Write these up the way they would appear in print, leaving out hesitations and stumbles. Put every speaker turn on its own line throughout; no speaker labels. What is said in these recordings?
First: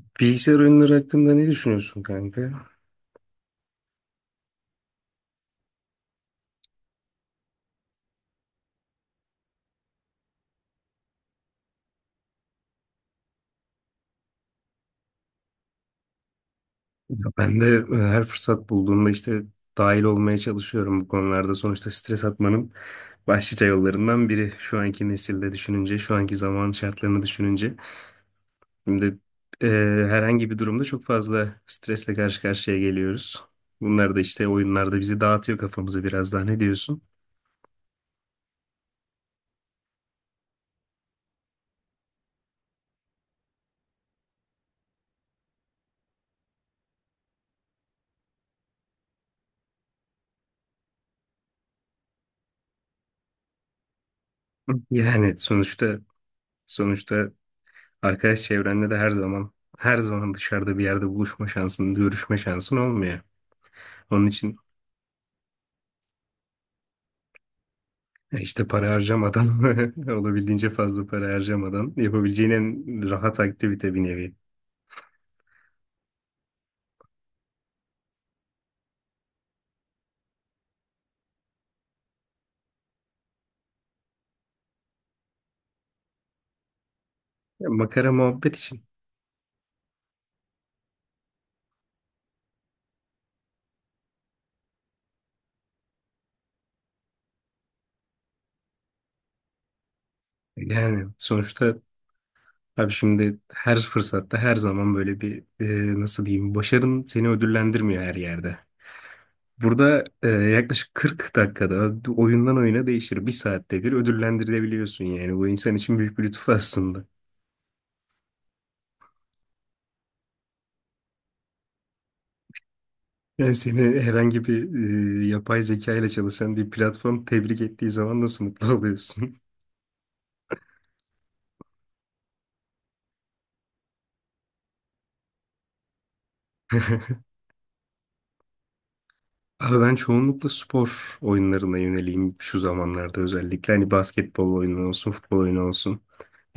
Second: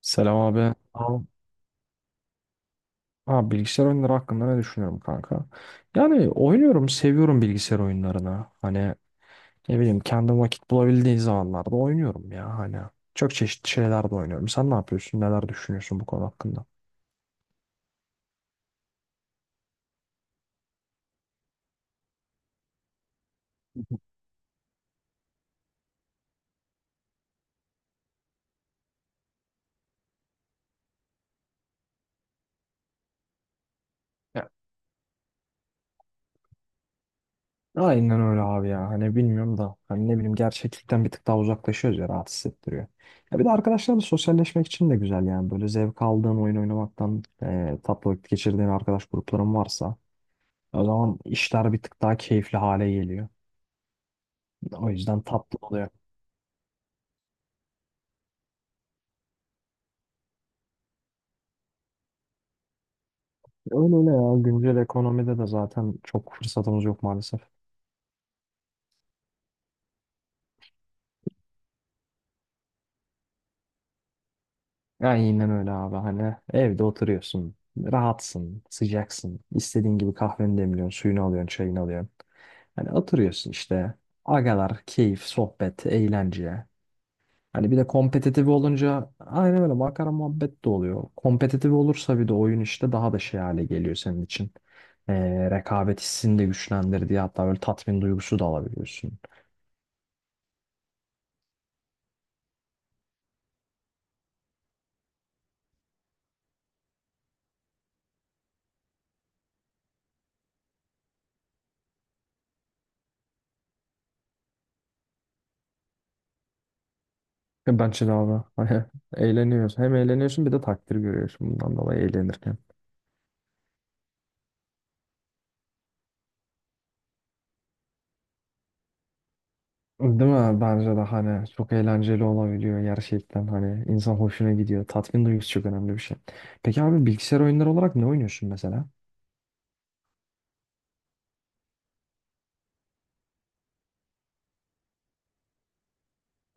Selam
Bilgisayar
abi.
oyunları
Abi
hakkında ne düşünüyorsun kanka?
Abi bilgisayar oyunları hakkında ne düşünüyorum kanka? Yani oynuyorum, seviyorum bilgisayar oyunlarını. Hani ne bileyim kendi vakit bulabildiği zamanlarda oynuyorum ya hani. Çok çeşitli şeyler de oynuyorum. Sen ne yapıyorsun? Neler düşünüyorsun bu konu hakkında?
Ya ben de her fırsat bulduğumda işte dahil olmaya çalışıyorum bu konularda. Sonuçta stres atmanın başlıca
Hı hı.
yollarından biri. Şu anki nesilde düşününce, şu anki zaman şartlarını düşününce. Şimdi e, herhangi bir durumda çok fazla stresle karşı karşıya geliyoruz. Bunlar da işte
Ya
oyunlarda bizi dağıtıyor kafamızı biraz daha. Ne diyorsun?
Aynen öyle abi ya. Hani bilmiyorum da hani ne bileyim gerçeklikten bir tık daha uzaklaşıyoruz ya, rahat hissettiriyor. Ya bir de arkadaşlarla sosyalleşmek için de güzel yani. Böyle zevk aldığın oyun oynamaktan tatlı vakit geçirdiğin arkadaş grupların varsa o zaman işler bir tık daha keyifli hale geliyor. O yüzden
Yani
tatlı oluyor.
sonuçta arkadaş çevrenle de her zaman dışarıda bir yerde buluşma şansın, görüşme şansın olmuyor.
Öyle öyle
Onun
ya.
için
Güncel ekonomide de zaten çok fırsatımız yok maalesef.
e, İşte para harcamadan, olabildiğince fazla para harcamadan yapabileceğin en rahat aktivite bir nevi.
Aynen öyle abi. Hani evde oturuyorsun. Rahatsın, sıcaksın. İstediğin gibi kahveni demliyorsun, suyunu alıyorsun, çayını alıyorsun. Hani oturuyorsun işte. Agalar, keyif, sohbet, eğlence.
Ya
Hani bir de
makara
kompetitif
muhabbet için.
olunca aynen öyle makara muhabbet de oluyor. Kompetitif olursa bir de oyun işte daha da şey hale geliyor senin için. Rekabet hissini de güçlendirdiği hatta böyle tatmin duygusu da alabiliyorsun.
Yani sonuçta abi şimdi her fırsatta her zaman böyle bir nasıl diyeyim, başarın seni ödüllendirmiyor her yerde. Burada yaklaşık 40 dakikada oyundan oyuna değişir. Bir saatte bir ödüllendirilebiliyorsun yani. Bu insan için büyük bir lütuf aslında.
Ya, bence de abi. Eğleniyorsun. Hem eğleniyorsun bir de takdir görüyorsun bundan dolayı eğlenirken.
Yani seni herhangi bir yapay zeka ile çalışan bir platform tebrik ettiği zaman nasıl mutlu oluyorsun?
Değil mi? Bence de hani çok eğlenceli olabiliyor gerçekten, hani insan hoşuna gidiyor. Tatmin duygusu çok önemli bir şey. Peki abi, bilgisayar oyunları olarak ne oynuyorsun mesela?
Abi ben çoğunlukla spor oyunlarına yöneliyim şu zamanlarda özellikle. Hani basketbol oyunu olsun, futbol oyunu olsun,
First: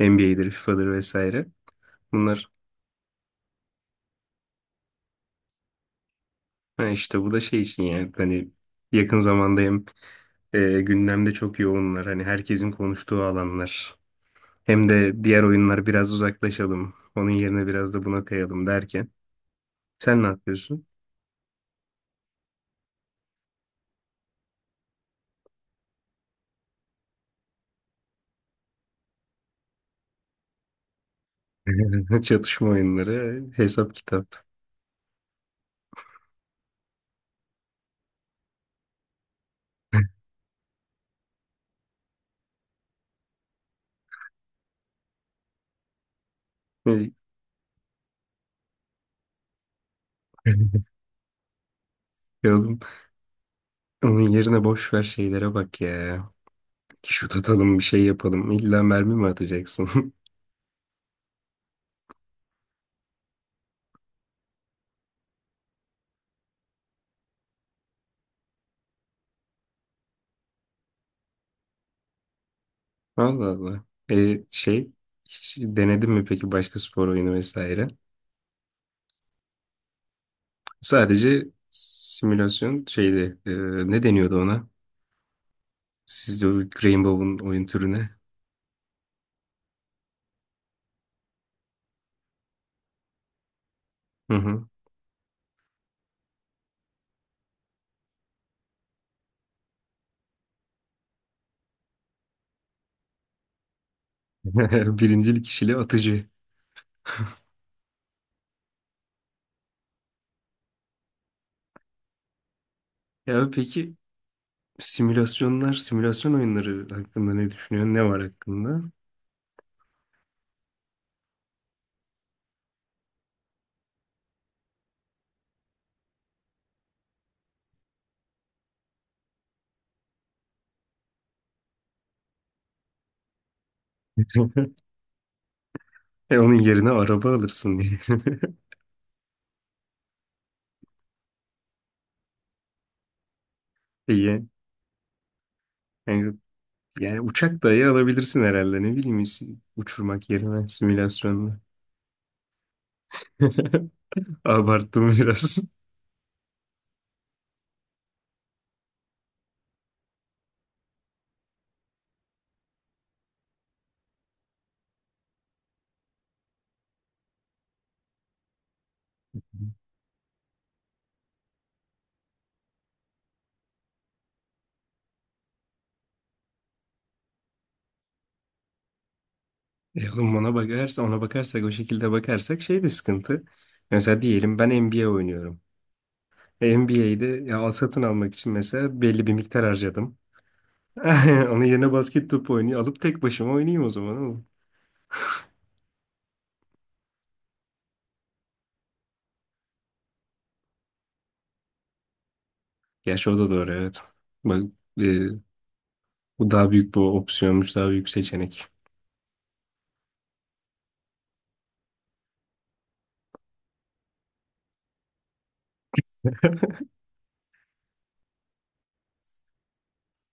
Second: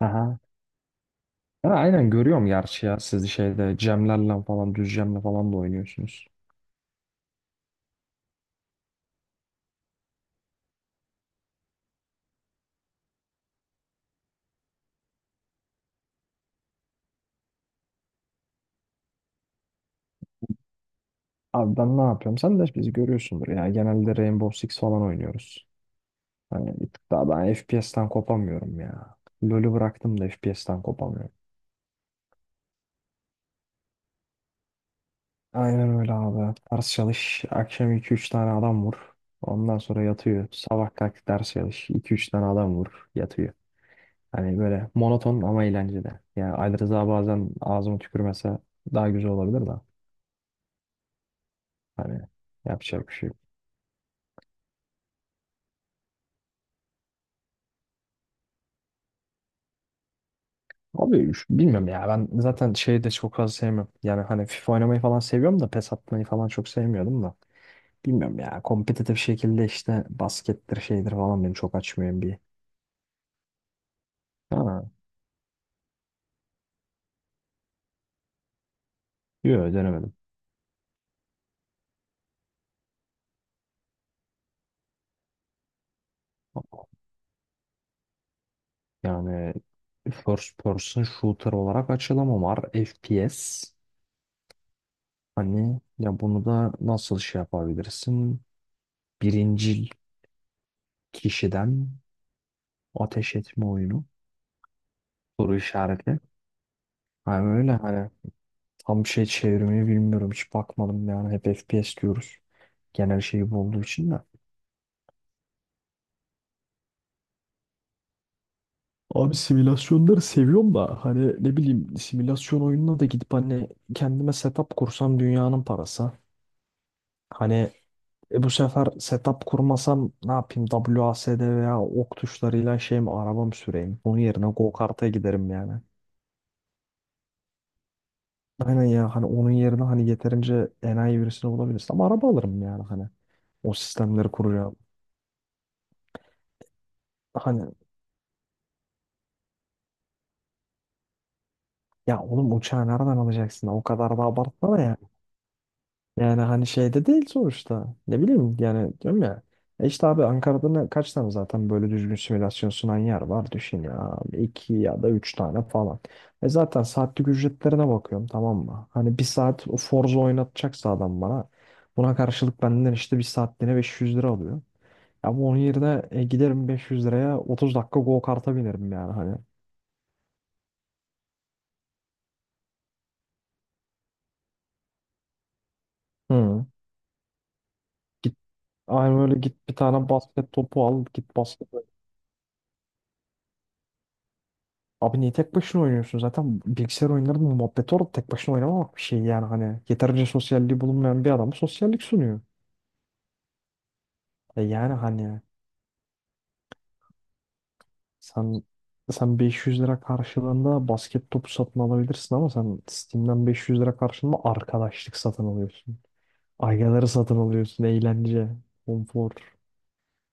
Aha.
FIFA'dır vesaire.
Ha, aynen görüyorum
Bunlar
gerçi ya, siz şeyde Cemlerle falan, düz Cem'le falan da oynuyorsunuz.
ha işte bu da şey için yani hani yakın zamanda hem gündemde çok yoğunlar. Hani herkesin konuştuğu alanlar. Hem de diğer oyunlar biraz uzaklaşalım. Onun yerine biraz da buna kayalım derken. Sen ne yapıyorsun?
Abi ben ne yapıyorum? Sen de bizi görüyorsundur ya. Genelde Rainbow Six falan oynuyoruz. Hani bir tık daha ben FPS'ten kopamıyorum ya. LoL'ü bıraktım da FPS'ten kopamıyorum.
Çatışma oyunları, hesap kitap.
Aynen öyle abi. Ders çalış. Akşam iki üç tane adam vur. Ondan sonra yatıyor. Sabah kalk ders çalış. İki üç tane adam vur. Yatıyor. Hani böyle monoton ama eğlenceli. Yani Ali Rıza bazen ağzıma tükürmese daha güzel olabilir de. Hani
Yavrum,
yapacak bir şey yok.
onun yerine boş ver şeylere bak ya. Şut atalım bir şey yapalım. İlla mermi mi atacaksın?
Abi bilmiyorum ya, ben zaten şeyi de çok fazla sevmiyorum. Yani hani FIFA oynamayı falan seviyorum da PES atmayı falan çok sevmiyordum da. Bilmiyorum ya, kompetitif şekilde işte baskettir şeydir falan beni çok açmıyor bir.
Allah Allah. E,
Ha,
şey hiç denedin mi peki başka spor oyunu vesaire?
yok, denemedim.
Sadece simülasyon şeydi. Ne deniyordu ona? Sizde o Rainbow'un oyun türüne.
Yani first person shooter olarak açılımı var. FPS.
Hı hı.
Hani ya bunu da nasıl şey yapabilirsin? Birincil kişiden ateş etme oyunu.
Birincil
Soru
kişili
işareti.
atıcı.
Hani öyle hani tam şey çevirmeyi bilmiyorum. Hiç bakmadım yani. Hep FPS diyoruz. Genel
Ya
şey bu olduğu
peki
için de.
simülasyonlar, simülasyon oyunları hakkında ne düşünüyorsun? Ne var hakkında?
Abi simülasyonları seviyorum da hani ne bileyim simülasyon oyununa da gidip hani kendime setup kursam dünyanın parası. Hani E bu sefer setup kurmasam ne yapayım? W A S D veya ok tuşlarıyla şey mi arabam süreyim? Onun yerine go-kart'a giderim yani.
E, onun yerine araba alırsın diye.
Aynen ya, hani onun yerine hani yeterince enayi birisini bulabilirsin. Ama araba alırım yani hani. O sistemleri
İyi.
kuracağım.
Yani Yani uçak
Hani
dahi alabilirsin herhalde, ne bileyim, uçurmak yerine simülasyonla.
ya oğlum, uçağı nereden alacaksın? O kadar da abartma da yani.
Abarttım biraz.
Yani hani şeyde değil sonuçta. Ne bileyim yani, diyorum ya. E işte abi, Ankara'da kaç tane zaten böyle düzgün simülasyon sunan yer var düşün ya. İki ya da üç tane falan. E zaten saatlik ücretlerine bakıyorum, tamam mı? Hani bir saat o Forza oynatacaksa adam bana. Buna karşılık benden işte bir saatliğine 500 lira alıyor. Ama onun yerine giderim 500 liraya 30 dakika go kart'a binerim yani hani.
E oğlum, ona bakarsa, ona bakarsak, o şekilde bakarsak şey de sıkıntı. Mesela diyelim ben NBA oynuyorum.
Hı.
NBA'de ya al satın almak
Git,
için mesela
aynı
belli bir
öyle
miktar
git bir tane
harcadım.
basket topu al git
Onun
basket.
yerine basket topu oynuyor. Alıp tek başıma oynayayım o zaman oğlum.
Abi niye tek başına oynuyorsun? Zaten bilgisayar oyunlarının muhabbeti orada, tek başına oynamamak bir şey yani hani. Yeterince sosyalliği bulunmayan bir adama sosyallik sunuyor.
Gerçi o da doğru, evet.
E
Bak
yani
e,
hani,
bu daha büyük bir opsiyonmuş, daha büyük bir
sen
seçenek.
sen 500 lira karşılığında basket topu satın alabilirsin ama sen Steam'den 500 lira karşılığında arkadaşlık satın alıyorsun. Aygaları satın alıyorsun, eğlence, konfor.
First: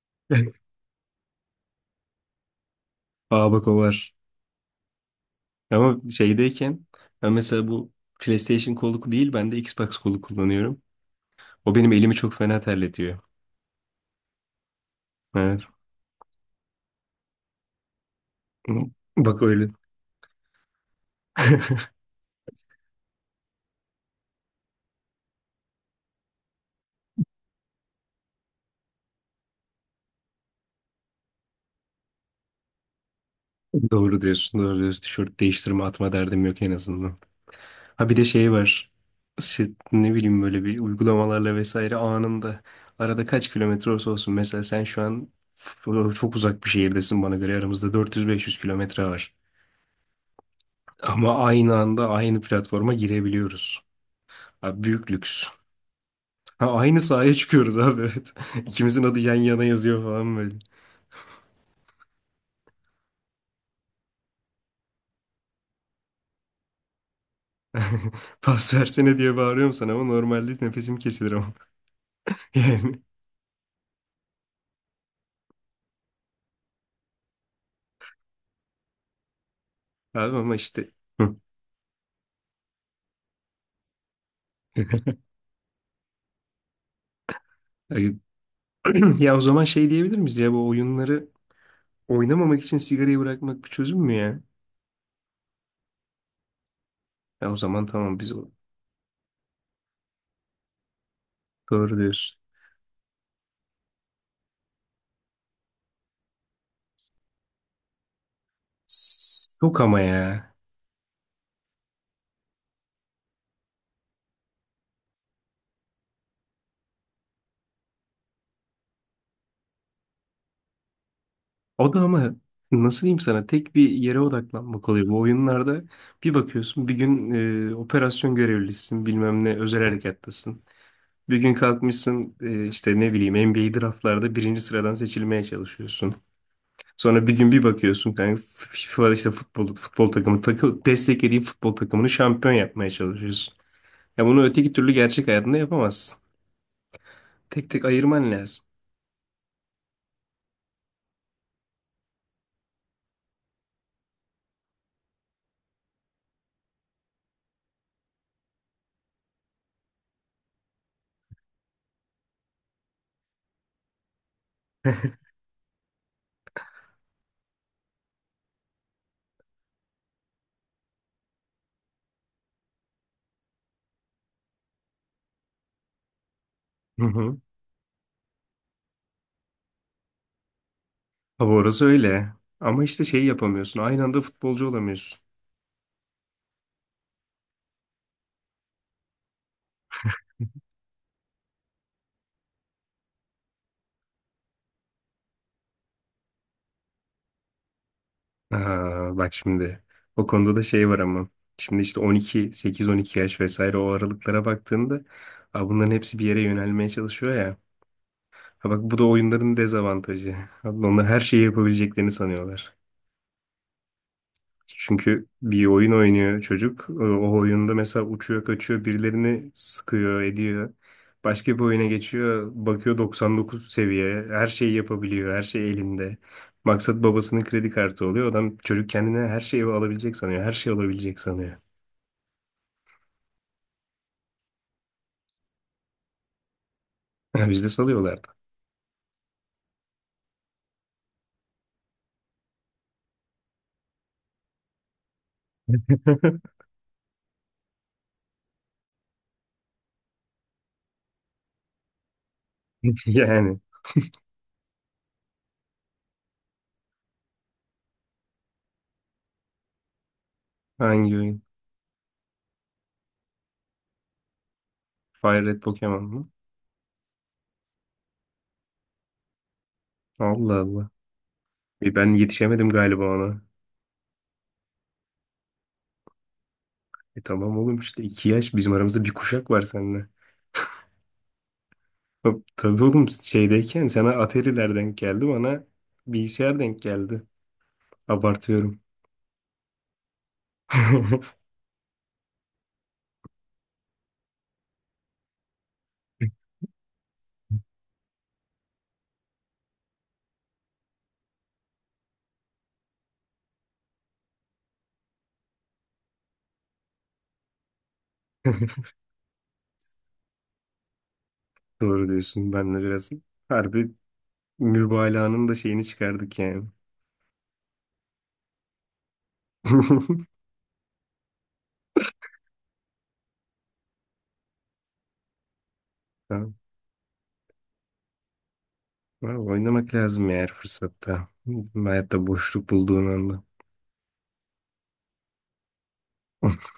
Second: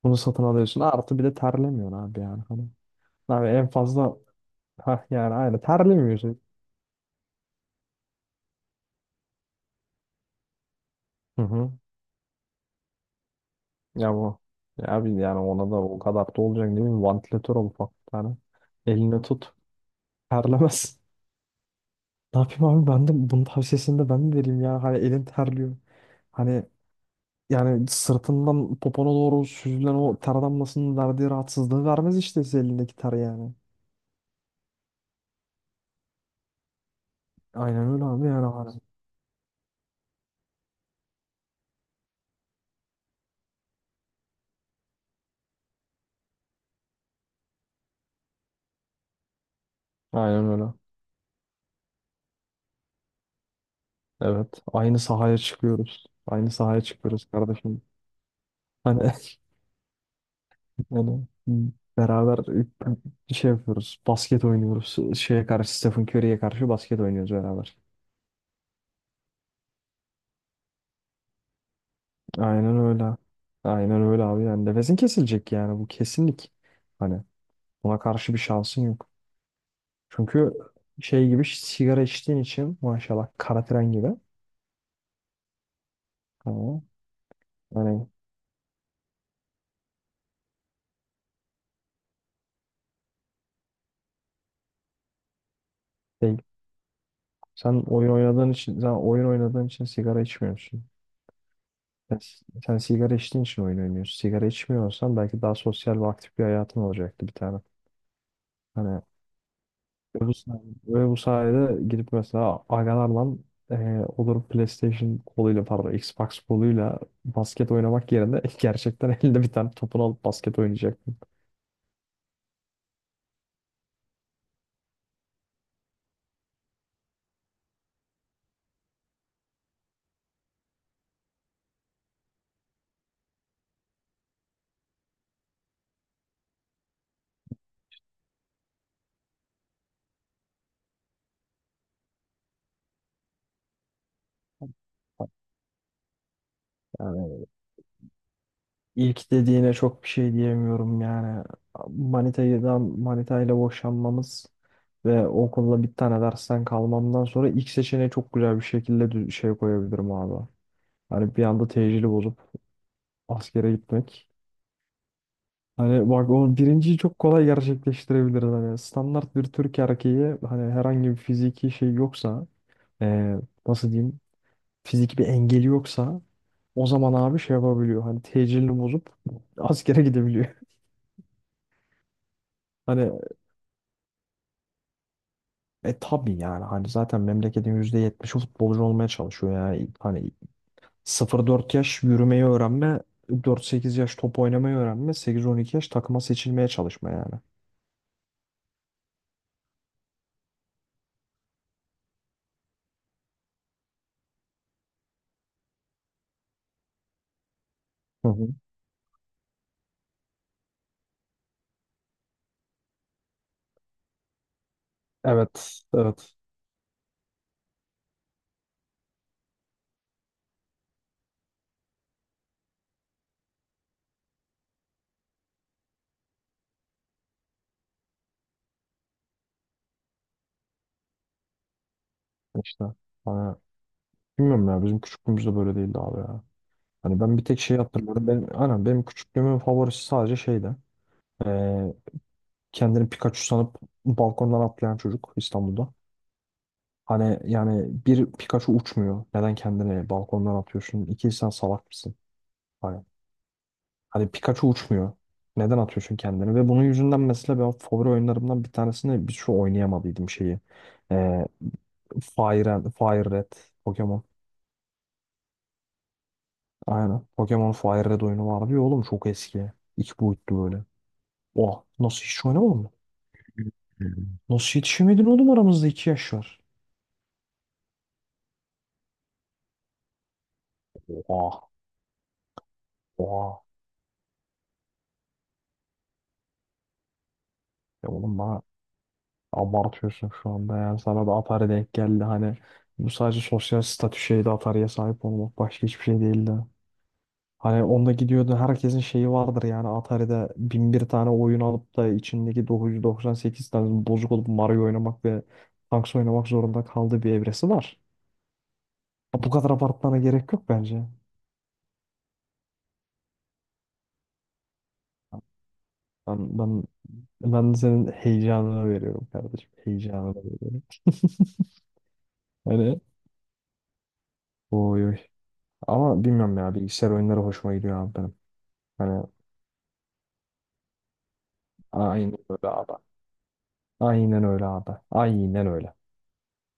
Bunu satın alıyorsun. Artı bir de terlemiyorsun abi yani hani. Abi
Aa bak,
en
o var.
fazla, ha yani, aynı
Ama
terlemiyorsun.
şeydeyken ben mesela bu PlayStation kolu değil, ben de Xbox kolu kullanıyorum.
Hı hı.
O benim elimi çok fena terletiyor.
Ya bu. Ya abi, yani
Evet.
ona da o kadar da olacak değil mi? Vantilatör al, ufak bir tane. Eline
Bak
tut.
öyle.
Terlemez. Ne yapayım abi, ben de bunun tavsiyesini de ben mi vereyim ya? Hani elin terliyor. Hani yani sırtından popona doğru süzülen o ter damlasının verdiği rahatsızlığı vermez işte size elindeki ter yani.
Doğru diyorsun, doğru diyorsun. Tişört değiştirme atma derdim yok en azından.
Aynen öyle
Ha bir de
abi yani
şey
hani.
var. Şey, ne bileyim böyle bir uygulamalarla vesaire anında arada kaç kilometre olsa olsun. Mesela sen şu an çok uzak bir şehirdesin, bana göre aramızda 400-500 kilometre var.
Aynen öyle.
Ama aynı anda aynı platforma girebiliyoruz.
Evet.
Abi
Aynı
büyük
sahaya
lüks.
çıkıyoruz. Aynı
Ha,
sahaya
aynı
çıkıyoruz
sahaya çıkıyoruz
kardeşim.
abi, evet. İkimizin
Hani
adı yan yana yazıyor falan böyle.
Onu beraber şey yapıyoruz. Basket oynuyoruz. Şeye karşı, Stephen Curry'ye karşı basket oynuyoruz beraber.
Pas versene diye bağırıyorum sana ama normalde nefesim kesilir ama.
Aynen öyle. Aynen öyle abi. Yani nefesin kesilecek yani, bu kesinlik. Hani buna karşı bir şansın yok.
Yani abi
Çünkü
ama işte.
şey
Hı.
gibi, sigara içtiğin için maşallah kara tren gibi. Ama hani
Ay- Ya o zaman şey diyebilir miyiz, ya bu oyunları oynamamak için sigarayı bırakmak bir çözüm mü ya?
şey,
Ya o
sen
zaman
oyun
tamam biz o.
oynadığın için sen oyun oynadığın için sigara içmiyorsun.
Doğru
Sen,
diyorsun.
sen sigara içtiğin için oyun oynuyorsun. Sigara içmiyorsan belki daha sosyal ve aktif bir hayatın olacaktı bir tane. Hani
Yok ama
Ve bu
ya.
sayede, ve bu sayede gidip mesela agalarla olur PlayStation koluyla, pardon, Xbox koluyla basket oynamak yerine gerçekten elinde bir tane topunu alıp basket oynayacaktım.
O da ama nasıl diyeyim sana, tek bir yere odaklanmak oluyor. Bu oyunlarda bir bakıyorsun bir gün operasyon görevlisisin, bilmem ne özel harekattasın. Bir gün kalkmışsın işte ne bileyim NBA draftlarda birinci sıradan seçilmeye çalışıyorsun. Sonra bir gün bir bakıyorsun kanka, FIFA işte futbol, desteklediğin futbol takımını şampiyon yapmaya çalışıyorsun. Ya bunu öteki türlü gerçek hayatında yapamazsın.
Yani
Tek tek ayırman lazım.
ilk dediğine çok bir şey diyemiyorum yani. Manita'dan Manita'yla boşanmamız ve okulda bir tane dersten kalmamdan sonra ilk seçeneği çok güzel bir şekilde şey koyabilirim abi. Hani bir anda tecili bozup askere gitmek. Hani bak, o birinciyi çok kolay gerçekleştirebiliriz. Hani standart bir Türk erkeği, hani herhangi bir fiziki şey yoksa, eee, nasıl diyeyim, fiziki bir engeli yoksa o
Hı
zaman
hı.
abi şey yapabiliyor. Hani tecilini bozup askere gidebiliyor.
Tabii orası öyle. Ama işte
Hani
şey yapamıyorsun. Aynı anda futbolcu olamıyorsun.
tabii yani, hani zaten memleketin %70'i futbolcu olmaya çalışıyor yani. Hani 0-4 yaş yürümeyi öğrenme, 4-8 yaş top oynamayı öğrenme, 8-12 yaş takıma seçilmeye çalışma yani.
Aha, bak şimdi o konuda da şey var ama. Şimdi işte 8-12 yaş vesaire o aralıklara baktığında, aa, bunların hepsi bir yere yönelmeye çalışıyor ya.
Hı hı.
Ha bak, bu da oyunların dezavantajı. Abi onlar her şeyi yapabileceklerini sanıyorlar. Çünkü bir
Evet,
oyun
evet.
oynuyor çocuk. O oyunda mesela uçuyor, kaçıyor, birilerini sıkıyor, ediyor. Başka bir oyuna geçiyor, bakıyor 99 seviye. Her şeyi yapabiliyor, her şey elinde. Maksat babasının kredi kartı oluyor. Adam, çocuk kendine her şeyi alabilecek sanıyor, her şey olabilecek sanıyor.
İşte. Hani bilmiyorum ya, bizim küçüklüğümüzde böyle değildi abi ya. Hani ben bir tek
Biz de
şey hatırlıyorum.
salıyorlardı.
Benim, aynen benim küçüklüğümün favorisi sadece şeydi. Ee, kendini Pikachu sanıp balkondan atlayan çocuk İstanbul'da. Hani yani bir Pikachu uçmuyor. Neden kendini balkondan atıyorsun? İki, sen salak mısın? Hani,
Yani
hani, Pikachu uçmuyor. Neden atıyorsun kendini? Ve bunun yüzünden mesela ben favori oyunlarımdan bir tanesini bir şu oynayamadıydım şeyi.
hangi oyun?
Ee, Fire Red Pokemon.
Fire Red Pokemon mu?
Aynen. Pokemon Fire Red oyunu vardı ya oğlum, çok eski. İki
Allah
boyutlu böyle.
Allah.
Oha,
E ben
nasıl hiç
yetişemedim
oynamadın mı?
galiba ona.
Hı. Hı. Nasıl yetişemedin oğlum, aramızda 2 yaş var.
E tamam oğlum, işte iki yaş bizim aramızda, bir kuşak var seninle.
Oha.
Hop, tabii oğlum
Oha.
şeydeyken sana Atari'ler denk geldi, bana bilgisayar denk geldi.
Ya oğlum bana
Abartıyorum.
abartıyorsun şu anda yani, sana da Atari denk geldi hani, bu sadece sosyal statü şeydi, Atari'ye sahip olmak başka hiçbir şey değildi. Hani onda gidiyordu, herkesin şeyi vardır yani, Atari'de bin bir tane oyun alıp da içindeki 998 tane bozuk olup Mario oynamak ve Tanks oynamak zorunda kaldığı bir evresi var. Bu kadar abartmana gerek yok bence.
Doğru diyorsun, ben de biraz harbi mübalağanın da şeyini çıkardık
Ben,
yani.
ben, ben de senin heyecanına veriyorum kardeşim. Heyecanına veriyorum. Hani oy oy. Ama
Tamam.
bilmiyorum ya, bilgisayar oyunları hoşuma gidiyor abi benim. Hani
Vallahi oynamak lazım eğer fırsatta. Hayatta
aynen öyle
boşluk
abi.
bulduğun anda.
Aynen öyle abi. Aynen öyle.